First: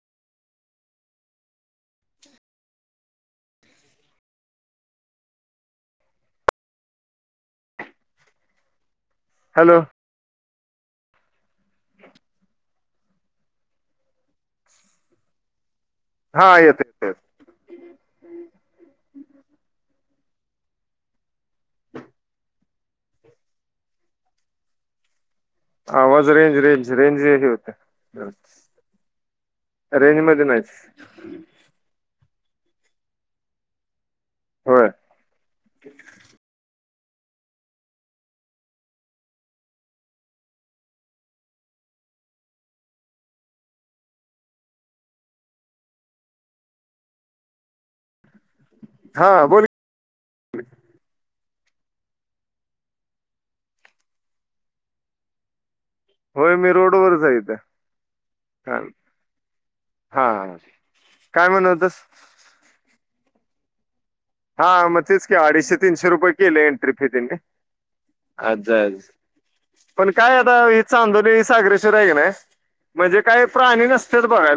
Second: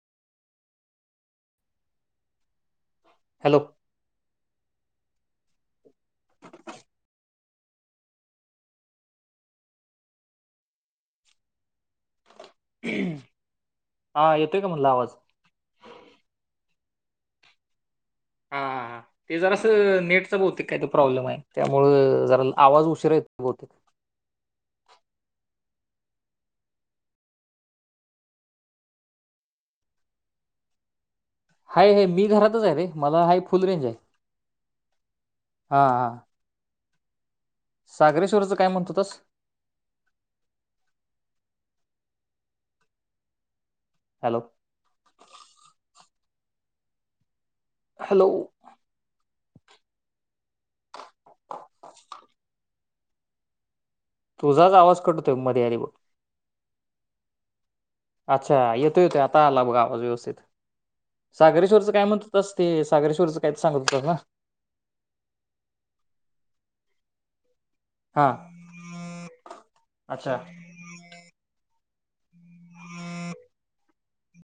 [inaudible] Hello. Hello. हा येतोय का म्हंटलं आवाज? हा येतोय [unintelligible] हा - हां - हां. ते जरा असं नेटच बहुतेक काय तर प्रॉब्लेम आहे. त्यामुळं जरा आवाज उशीरा येतो बहुतेक आवाज रेंज - रेंज- रेंज ह होते. रेंज मध्ये नाहीच. हाय आहेय मी घरातच आहे रे मला हाय फुल रेंज आहे. होय. हा -हा. सागरेश्वरचं काय म्हणतो तस? हॅलो. हॅलो. हा बोल. हा [unintelligible] तुझाच आवाज कटतोय मध्ये अध्ये बघ होय मी रोडवरच आहे इथं अच्छा हा येतोय का आता आला बघ आवाज व्यवस्थित. हा काय म्हण सागरेश्वरचं होतस काय म्हणत हुतास ते सागरे्वरचं फायतर सांगत हुतास ना. हा म तिच की अडीचशे तीनशे रुपये केले इंट्री फी त्यनी. हा अजाज पण काय अच्छा आता. चांदोली सागरे्वर हाय का नाय म्हणजे काय प्राणी नसत्यात बघायला